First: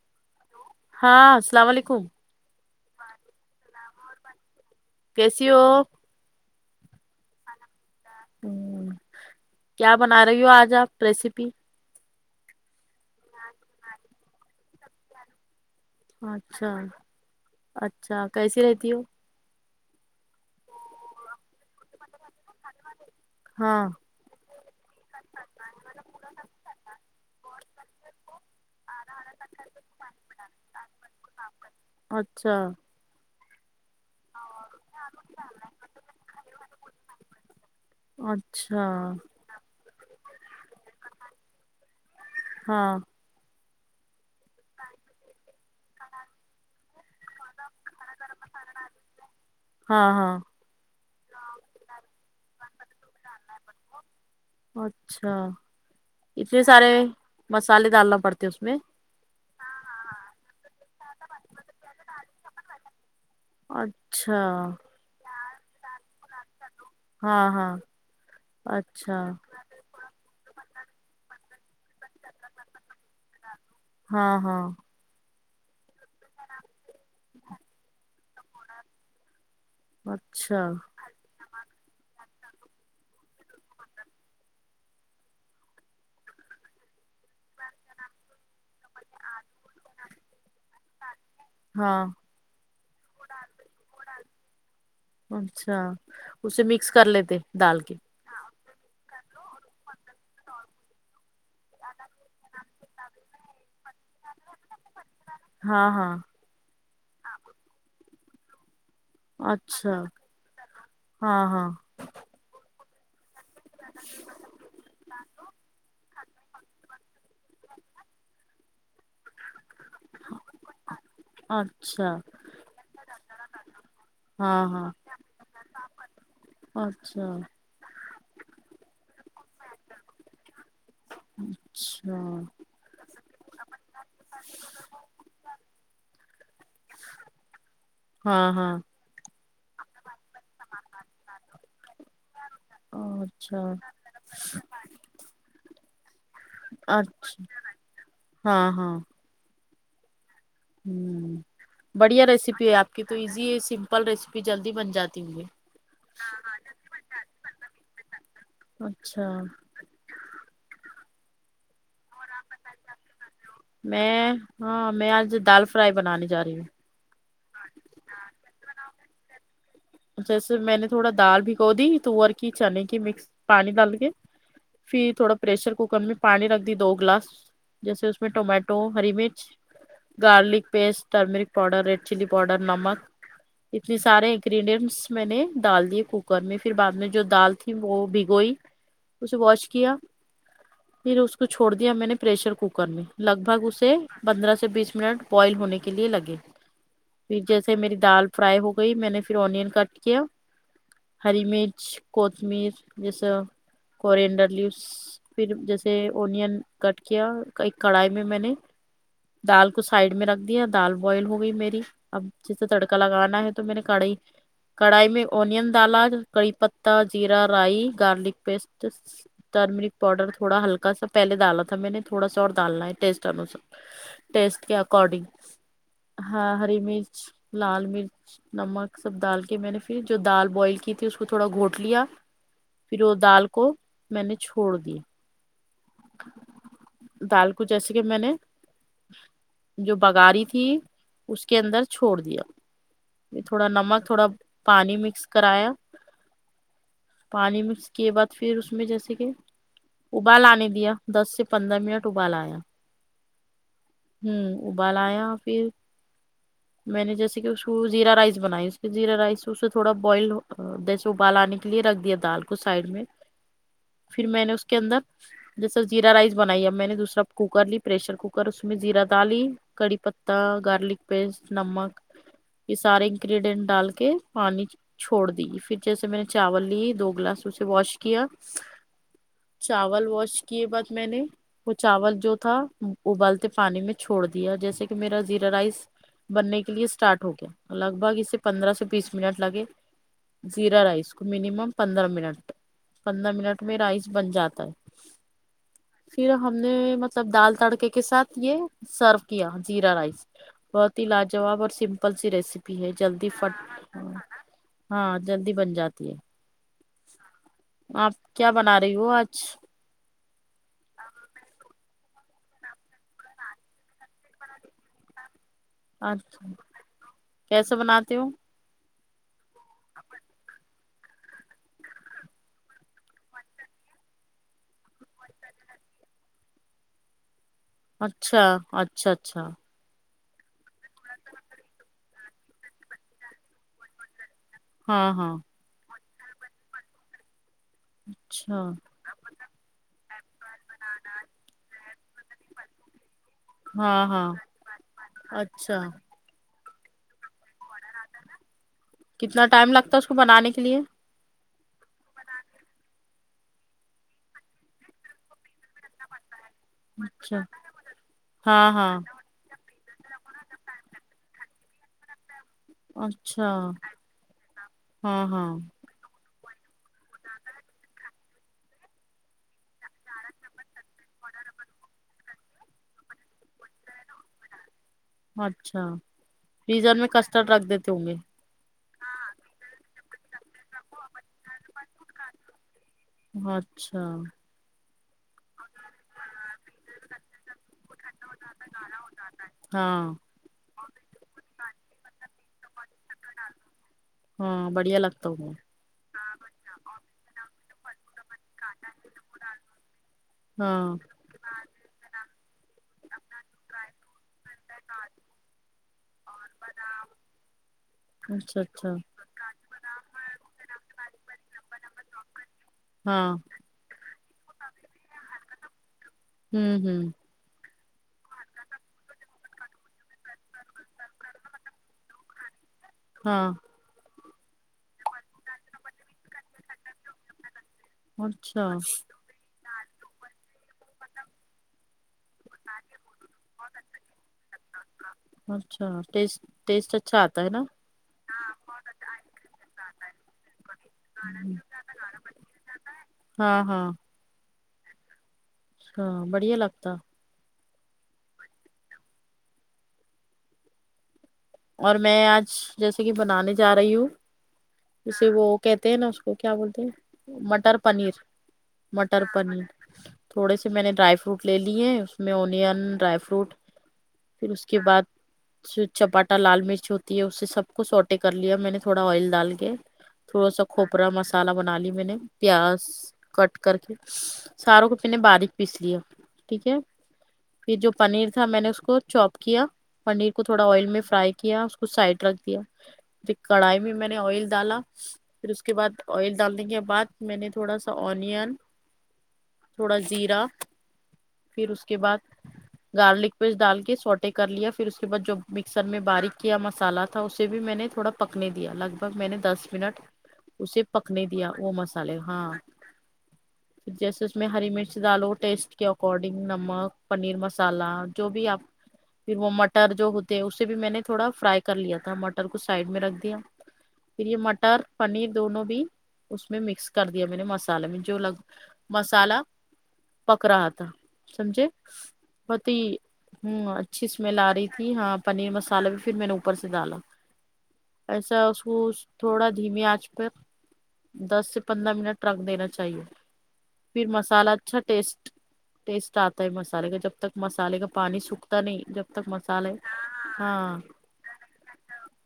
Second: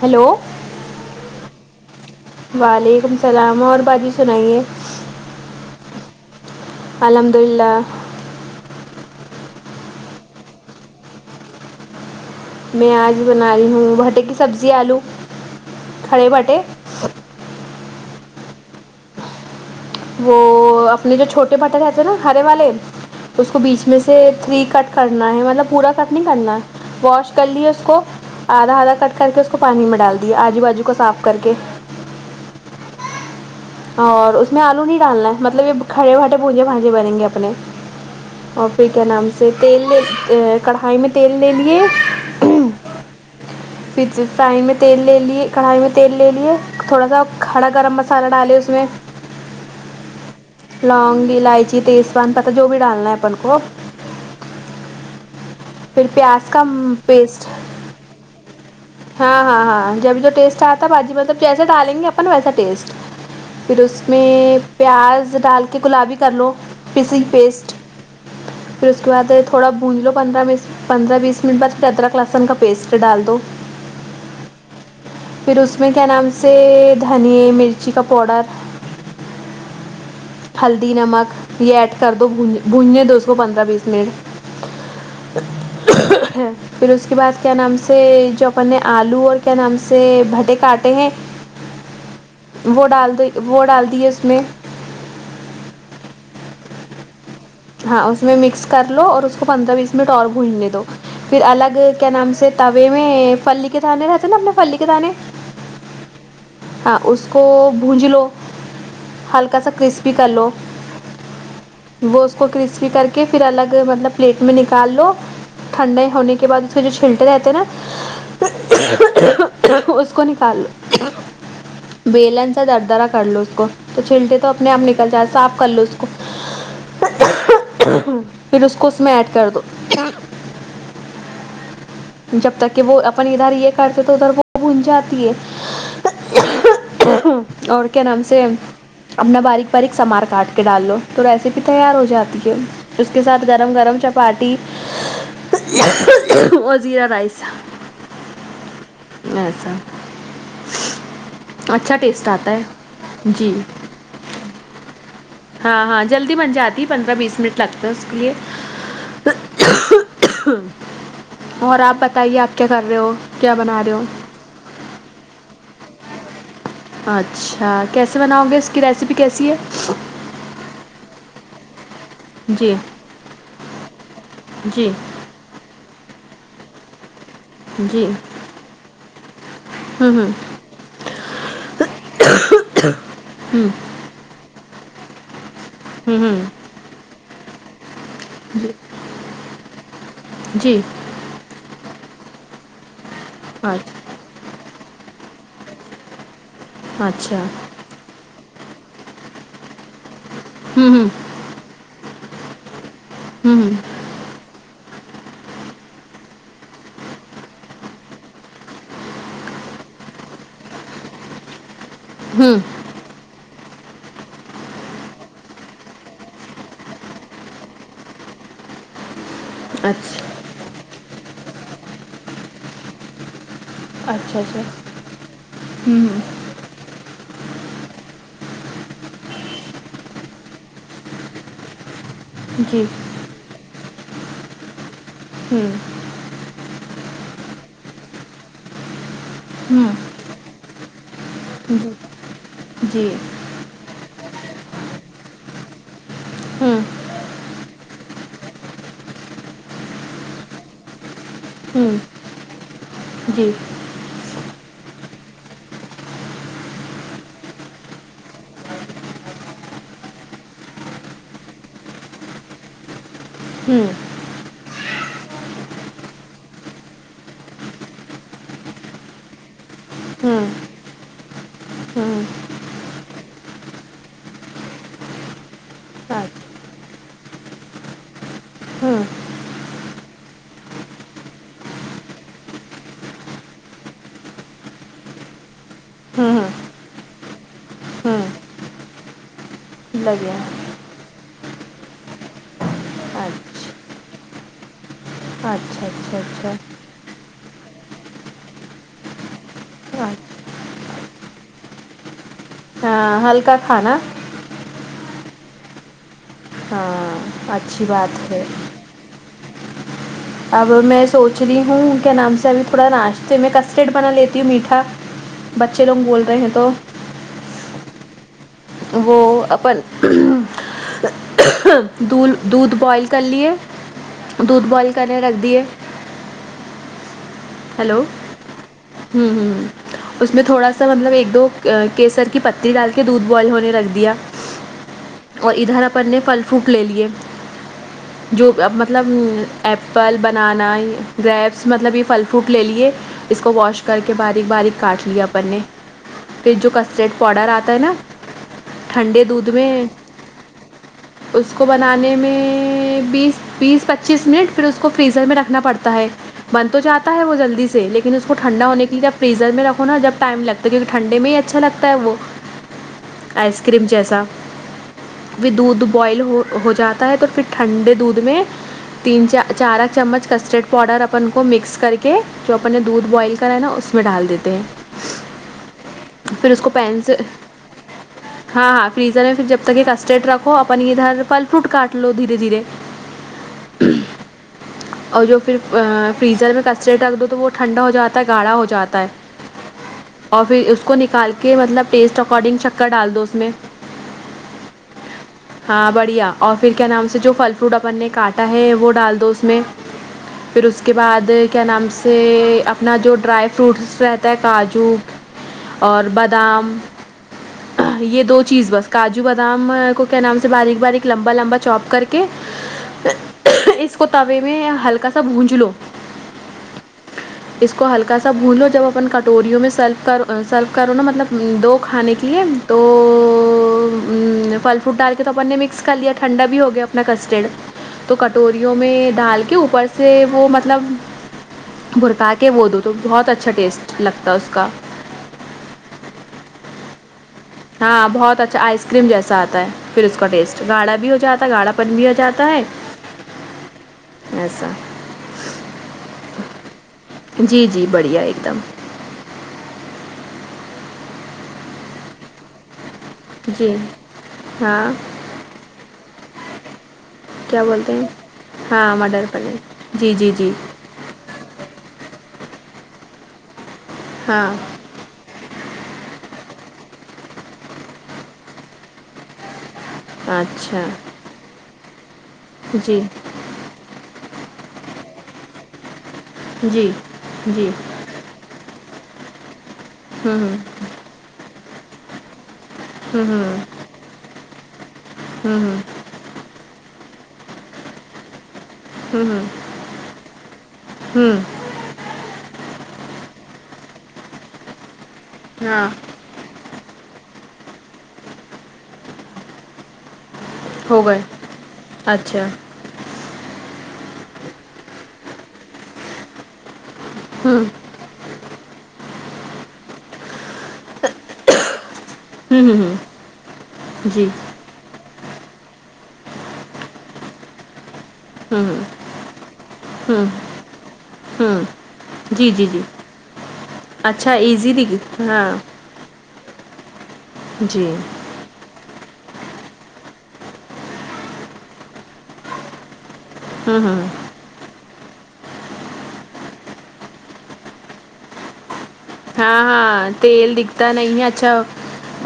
hello ہاں السلام علیکم وعلیکم السلام اور باجی سنائیے کیسی ہو الحمد للہ ہوں کیا بنا رہی ہو آج آپ ریسیپی میں آج بنا رہی ہوں بھٹے کی سبزی آلو کھڑے بھٹے اچھا اچھا کیسی رہتی ہو وہ اپنے جو چھوٹے بھٹے رہتے نا ہرے والے تو اس کو ہاں بیچ میں سے تھری کٹ کرنا ہے مطلب پورا کٹ نہیں کرنا واش کر لی اس کو آدھا آدھا کٹ کر کے اس کو پانی میں ڈال دییا آجو بجو کو صاف کر کے اچھا اور اس میں آلو نہیں ڈالنا ہے مطلب یہ کھڑے بھٹے بونجے بھانجے بنیں گے اپنے اور اچھا پھر کیا نام سے تیل کڑھائی میں تیل لے لیے ہاں پھر فرائی میں تیل لے لیے کڑھائی میں تیل لے لیے تھوڑا سا ہرا گرم مسالہ ڈالی اس مے ہاں ہاں لونگ الائچی تیزوان پتہ جو بھی ڈالنا ہے اپن کو اچھا پھر پیاز کا پیسٹ سالے ڈالنا پڑتے ہیں اس میں ہاں ہاں ہاں جب جو ٹیسٹ آتا باجی مطلب جیسا ڈالیں گے اپن نا ویسا ٹیسٹ پھر اس اچھا میں پیاز ڈال کے گلابی کر لو پسی ہاں پیسٹ ہاں پھر اس کے اچھا بعد تھوڑا بون لو پندرہ من پندرہ بیس منٹ بعد پھر ارک لہسن کا پیسٹ ڈال دو ہاں ہاں پھر اس میں کیا نام سے دھن مرچی کا پاؤڈر اچھا ہلدی نمک یہ ایڈ کر دو بو بھننے دو اس کوو پندرہ بیس منٹ پھر اس کی بعد کیا نام سے جو اپن نے الو اور کیا نام سے بھٹے کاٹے ہیں ہاں وہ ڈال دی وہ ڈال دی ہے اس میں اچھا اسے مکس کر لیتے دال کے ہاں اس میں مکس کر لو اور اس کو پندرہ بیس منٹ اور بھوننے دو پھر الگ کیا نام سے تے میں پلی کے دانے رہتے نا اپنے پھلی کے دانے ہاں ہاں ہاں اس کو بھونج لو ہلکا سا اچھا کرسپی کر لو ہاں ہاں وہ اس کو کرسپی کر کے پھر الگ مطلب پلیٹ میں نکال لو ٹھنڈے ہونے کے بعد پھر جو چھلٹے رہتے ہیں نا اس کو نکال لو اور بیلن سے در درا کر لو اس کو تو چلٹے تو ہاں اپنے آپ ہاں نکل جائے صاف کر لو اس کو اچھا پھر اس کو اس میں ایڈ کر دو اچھا جب تک کہ وہ اپن ادھر یہ کرتے تو ادھر وہ بن جاتی ہے اور کیا نام سے ہاں ہاں اپنا باریک باریک سمار کاٹ کے ڈال لو تو ریسیپی تیار ہو جاتی ہے اس کے ساتھ اچھا گرم گرم چپاٹی اچھا ہاں ہاں [unintelligible] ہوں اچھا بڑھیا ٹیسٹ آتا ریسیپی ہے آپ کی تو ایزی جی سمپل ریسیپی جلدی بن جاتی ہونگی ہاں ہاں جلدی بن جاتی پندرہ بیس منٹ لگتا ہے اس کے لیے اچھا اور آپ بتائیے آپ کیا کر رہے ہو کیا بنا رہے ہو میں ہاں میں آج دال فرائی بنانے جا رہی ہوں اچھا کیسے بناؤ گے اس کی ریسیپی کیسی ہے جیسے میں نے تھوڑا دال بھگو دی تور کی جی چنے کی مکس پانی ڈال کے جی پھر تھوڑا پریشر کوکر میں پانی رکھ دی دو گلاس جی جیسے اس میں ٹمیٹو ٹو ہری مرچ ہوں ہوں garlic paste turmeric powder red chilli powder نمک ہوں اتنے سارے انگریڈنس میں نے ڈال دیے ہوں کوکر ہوں میں پھر بعد میں جو دال تھی وہ بہی گوئی جی اسے واش کیا جی پھر اس کو چھوڑ دیا میں نے پریشر کوکر میں لگ بھگ اچھ اسے پندرہ سے بیس منٹ بوائل ہونے کے لیے لگے پھر اچھا جیسے میری دال فرائی ہو گئی میں نے پھر اونیئن کٹ کیا ہوں ہوں ہری مرچ کوتمیر جیسے ہوں کورینڈر لیوس پھر جیسے اونین کٹ کیا ایک کڑھائی میں میں نے دال کو سائڈ میں رکھ دیا دال بوائل ہو گئی میری اب ہوں ہوں جیسے تڑکا لگانا ہے تو میں نے کڑھاائی کڑھائی میں اونین ڈالا کری پتا جیرا رائی گارلک پیسٹ ٹمرک اچھا پاؤڈر تھوڑا ہلکا سا پہلے ڈالا تھا میں نے تھوڑا سا اور ڈالنا ہے ٹیسٹ انوسار اچھا اچھا ٹیسٹ کے اکارڈنگ ہوں ہوں ہاں ہری مرچ لال مرچ نمک سب ڈال کے میں نے پھر جو دال بوائل کی تھی اس کو تھوڑا گھوٹ لیا جی پھر وہ دال کو میں نے چھوڑ دیا ہوں دال کو جیسے کہ میں نے ہوں جو بگاری تھی اس کے اندر جی چھوڑ دیا جی تھوڑا نمک تھوڑا پانی مکس کرایا ہوں پانی مکس کے بعد پھر اس میں جیسے کہ ابال آنے دیا دس سے پندرہ ہوں منٹ ابال آیا جی ہمم ابال آیا پھر میں نے جیسے کہ اس کو زیرا رائس بنائی اس زیرا رائس اسے تھوڑا بوائل جیسے ابال انے کے لیے رکھ دیا دال کو سائڈ میں ہوں پھر میں نے اس کے اندر جیسا زیرا رائس بنائی اب میں نے دوسرا کوکر لی پریشر کوکر اس میں زیرا ڈال لی کڑی پتتا ہوں گارلک پیسٹ نمک ہوں یہ سارے کریڈین ڈال کے پانی چھوڑ دی پھر جیسے میں اچھا نے چاول لی دو گلاس اسے واش کیا ہوں چاول واش کیے بعد میں نے وہ چاول جو تھا ابالتے پانی میں چھوڑ دیا جیسے کہ میرا زیرا رائس ہوں بننے کے ہوں لیے اسٹارٹ ہو گیا لگ بھگ اسے ہوں پندرہ سے بیس منٹ لگے لگ گیا زیرا رائس مینیمم پندرہ منٹ پندرہ منٹ اچھا میں رائس بن جاتا ہے اچھا اچھا پھر ہم نے اچھا مطلب دال تڑکے کے ساتھ یہ سرف کیا زیرا رائس اچھا بہت ہی لاجواب اور سمپل سی ریسیپی ہے جلدی ہاں ہلکا فٹ کھانا ہ ہاں جلدی بن جاتی ہے ہاں اچھی آپ بات ہے کیا بنا رہی ہو آج اب میں سوچ رہی ہوں ان کے نام سے ابھی تھوڑا ناشتے میں کسٹرڈ بنا لیتی ہوں میٹھا بچے لوگ بول رہے اچھا ہیں تو کیسے بناتے ہو وہ اپن اھھ دھ دودھ بوائل کر لیے دودھ بوائل کر رکھ دیے ہیلو اچھا اچھا ہ اچھا ہوں اس میں تھوڑا سا مطلب ایک دو کیسر کی پتی ڈال کے دودھ بوائل ہونے رکھ دیا ہاں ہاں اور ادھر اپن نے پھل فوٹ لےلئے جو اچھا مطلب ایپل بنانا گریپس مطلب یہ پھل لے لیے اس کو واش کر ہاں کے ہاں باریک باریک کاٹ لیا اپن نے اچھا پھر جو کس ریٹ پاؤڈر آتا ہے نا ٹھنڈے کتنا دودھ میں ٹائم لگتا ہے اس کو بنانے کے لیے اس کو بنانے میں بیس بیس پچیس منٹ پھر اس کو فریزر میں رکھنا پڑتا ہے بند تو ج ہے وہ اچھا جلدی سے لیکن اس کو ھنڈا ہاں ہونے کے ہاں لیےاب فریزر میں رکھو جب ٹائم لگتا ہے کیونک ٹھنڈے میں ہی اچھا لگتا ہے وہ اچھا ائس کریم جیسا ہاں بھی ہاں دھ بوائل ہو ہو جاتا ہے تو پھر ٹھنڈے دودھ میں تین چا چار چمچ کسٹرڈ پاؤڈر اپن کو مکس کر کے جو اپ نے دودھ بوائل کرا ہے نا اس میں ڈال دیتے ہیں اچھا پھر اس کو فریزر پین میں سے کسٹرڈ رکھ دیتے ہوں گے ہاں ہاں فریزر میں پھر جب تک یہ کسٹرڈ رکھو اپن ادھر پھل فروٹ کاٹ لو دھیرے دھیرے اچھا اور جو پھر فریزر میں کسرڈ رکھ دو تو وہ ٹھنڈا ہو جاتا ہے گاڑھا ہو جاتا ہے ہاں اور پھر اس کو نکال کے مطلب ٹیسٹ اکارڈنگ شکرڈال دو اس میں ہاں بڑھیا لگتا وہ ہاں بڑھیا اور پھر کیا نام سے جو پھل فروٹ اپن نے کاٹا ہے وہ ڈال دو اس میں پھر اس کے ہاں بعد کیا نام سے اپنا جو ڈرائی فروٹس رہتا ہے کاجو اور بادام یہ دو اچھا چیز بس اچھا کاجو بادام کو کیا نام سے باریک باریک لمبا لما چوپ کر کے ہاں اس کو توے میں ہلکا سا بونجھ لو ہوں ہوں اس کو ہلکا سا بھونو جب اپن کٹوریوں میں سرو کر سرو کرو نا مطلب دو کھانے کی پلیم تو ہاں تو پھل فروٹ ڈال کے تو اپن نے مکس کر لیا ٹھنڈا بھی ہو گیا اپنا کسٹرڈ تو اچھا کٹوریوں میں ڈال کے اوپر سے وہ مطلب بھرکا کے وہ دو تو بہت اچھا ٹیسٹ لگتا ہے اس کا اچھا ٹیسٹ ٹیسٹ اچھا آتا ہے نا ہاں بہت اچھا آئس کریم جیسا آتا ہے پھر اس کا ٹیسٹ گاھا بھی ہو جاتا ہے گاڑھا پن بھی ہو جاتا ہے ہاں ہاں ایسا ہاں بڑھیا لگتا جی جی بڑھیا ایک دم اور میں آج جیسے کہ بنانے جا جی رہی ہوں ہاں وہ کہتے ہیں نا اس کو کیا بولتے ہیں کیا مٹر بولتے ہیں پنیر ہاں مٹر پنیر جی جی جی تھوڑے سے میں نے ڈرائی ف فروٹ لے لیے اس میں اونین ڈرائی فروٹ پھر ہاں اس کے بعد چپاٹا لال مرچ ہوتی ہے اس سے سب کوچھ سوٹے کر لیا میں نے تھوڑا آئل ڈال کے تھوڑا سا اچھا کھوپرا مسالہ بنا لی میں نے پیاز جی کٹ کر کے ساروں کو پہ نے باریک پیس لیا ٹھیک ہے جی جی پھر جو پنیر تھا میں نے اس کو چوپ کیا پنیر کو ہوں تھوڑا آئل میں فرائی کیا اس کو سائڈ رکھ دیا پھر ہوں کڑھائی میں میں نے آئل ڈالا ہوں پھر اس کے ہوں بعد آئل ڈالنے کے بعد میں نے تھوڑا سا ونوں ہوں تھوڑا زیرہ ہوں ہوں پھر اس کے بعد گارلک پیس ڈال کے سوٹے کر لیا پھر اس کے بعد جو مکسر ہاں میں باریک کیا مسالا تھا اسے بھی میں نے تھوڑا پکنے دیا لگ بھگ میں نے دس منٹ اسے ہو گئے پکنے دیا وہ مسالے ہاں اچھا پھر جیسے اس میں ہری مرچ ڈالو ٹیسٹ کے اکارڈنگ نمک پنیر ہوں مسالہ جو بھی آپ پھر وہ مٹر جو ہوتے اس بھی میں نے تھوڑا فرائی کر لیا تھا مٹر کو ہوں سائڈ ہوں میں رکھ دیا پھر جی یہ مٹ مٹر پنیر دونوں بھی اس میں مکس کر دیا میں نے مسالے میں جو لگ ہوں مسالہ ہوں پک رہا تھا ہوں سمجھے جی جی بہت جی ہی ہوں اچھی اچھا اسمیل آ رہی ایزی تھی ہاں دکھ مسالا پھر میں نے اوپر سے ڈالا جی ایسا اس کو تھوڑا دھیمی آنچ پر دس سے پندرہ منٹ ٹرک دینا چاہیے ہوں پھر مسالہ اچھا ٹیسٹ ٹیسٹ آتا ہے مسالے کا جب تک مسالے کا پانی سکھ تا نہیں جب تک ہاں مسالے ہاں تیل ہاں دکھتا نہیں ہے اچھا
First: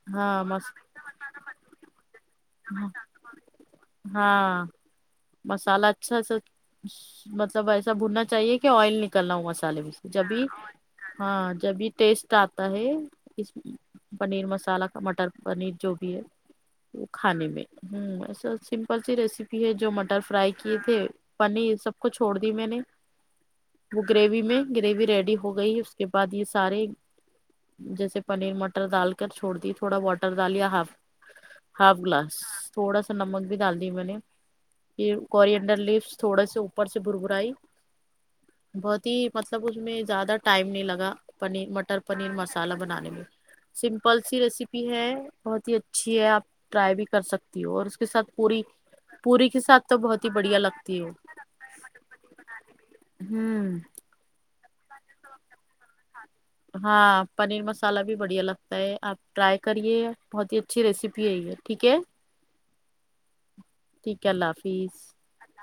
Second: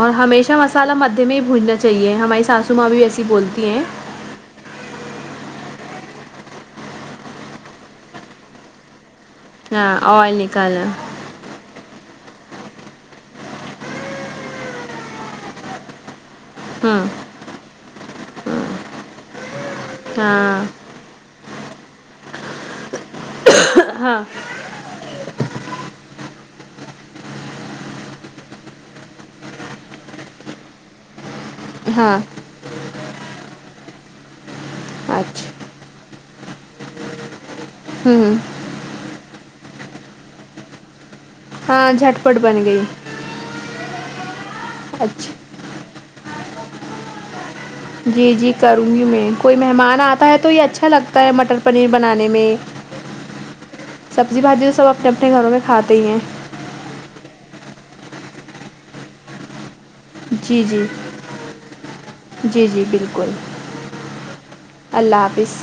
اور ہاں ہمیشہ مس مسالہ مدھے میں ہی بونجنا چاہیے ہماری ساسو ماں بھی ایسی بولتی ہیں ہاں مسالہ اچھا سا مطلب ایسا بھوننا چاہیے کہ آئل نکلنا ہوا مسالے ہاں میں جب آئل بھی نکالنا ہاں جب بھی ٹیسٹ آتا ہے اس پنیر مسالہ مٹر پنیر جو بھی ہے ہاں وہ کھانے میں سمپل سی ریسپ پی ہےجو مٹر فرائی کیے ہاں تھے پنیر سب کو چھوڑ دی میں نے وہ ہاں گریوی میں گریوی ریڈی ہو گئی اس کے بعد یہ سارے جیسے پنیر مٹر ڈال کر چھوڑ دی تھوڑا واٹر ڈالیا ہاف ہاف ہاں گلاس تھوڑا سا نمک بھی ڈال دی میں نے پھر کور اچھا انڈر لیفس تھوڑے سے اوپر سے بر برئی ہوں بہت ہی مطلب اس میں زیادہ ٹائم نہیں لگا پنیر ہاں مٹر جھٹ پنیر پٹ بن مسالہ گئی بنانے میں سمپل سی ریسیپی ہے اچھا بہت ہی اچھی ہے آپ ٹرائی بھی کر سکتی ہو اور کے جی ساتھ جی پوری کروں گی میں پوری کوئی کے ساتھ تو مہمان بہت آتا ہی ہے تو بڑھیا یہ اچھا لگتی لگتا ہے مٹر پنیر بنانے میں ہوں سبزی بھاجی تو سب اپنے اپنے گھروں میں کھاتے ہی ہیں ہاں پنیر مسالہ بھی بڑھیا لگتا ہے آپ ٹرائی کریے بہت ہی جی اچھی جی ریسیپی ہے یہ ٹھیک ہے جی جی بالکل ٹھیک ہے اللہ حافظ اللہ حافظ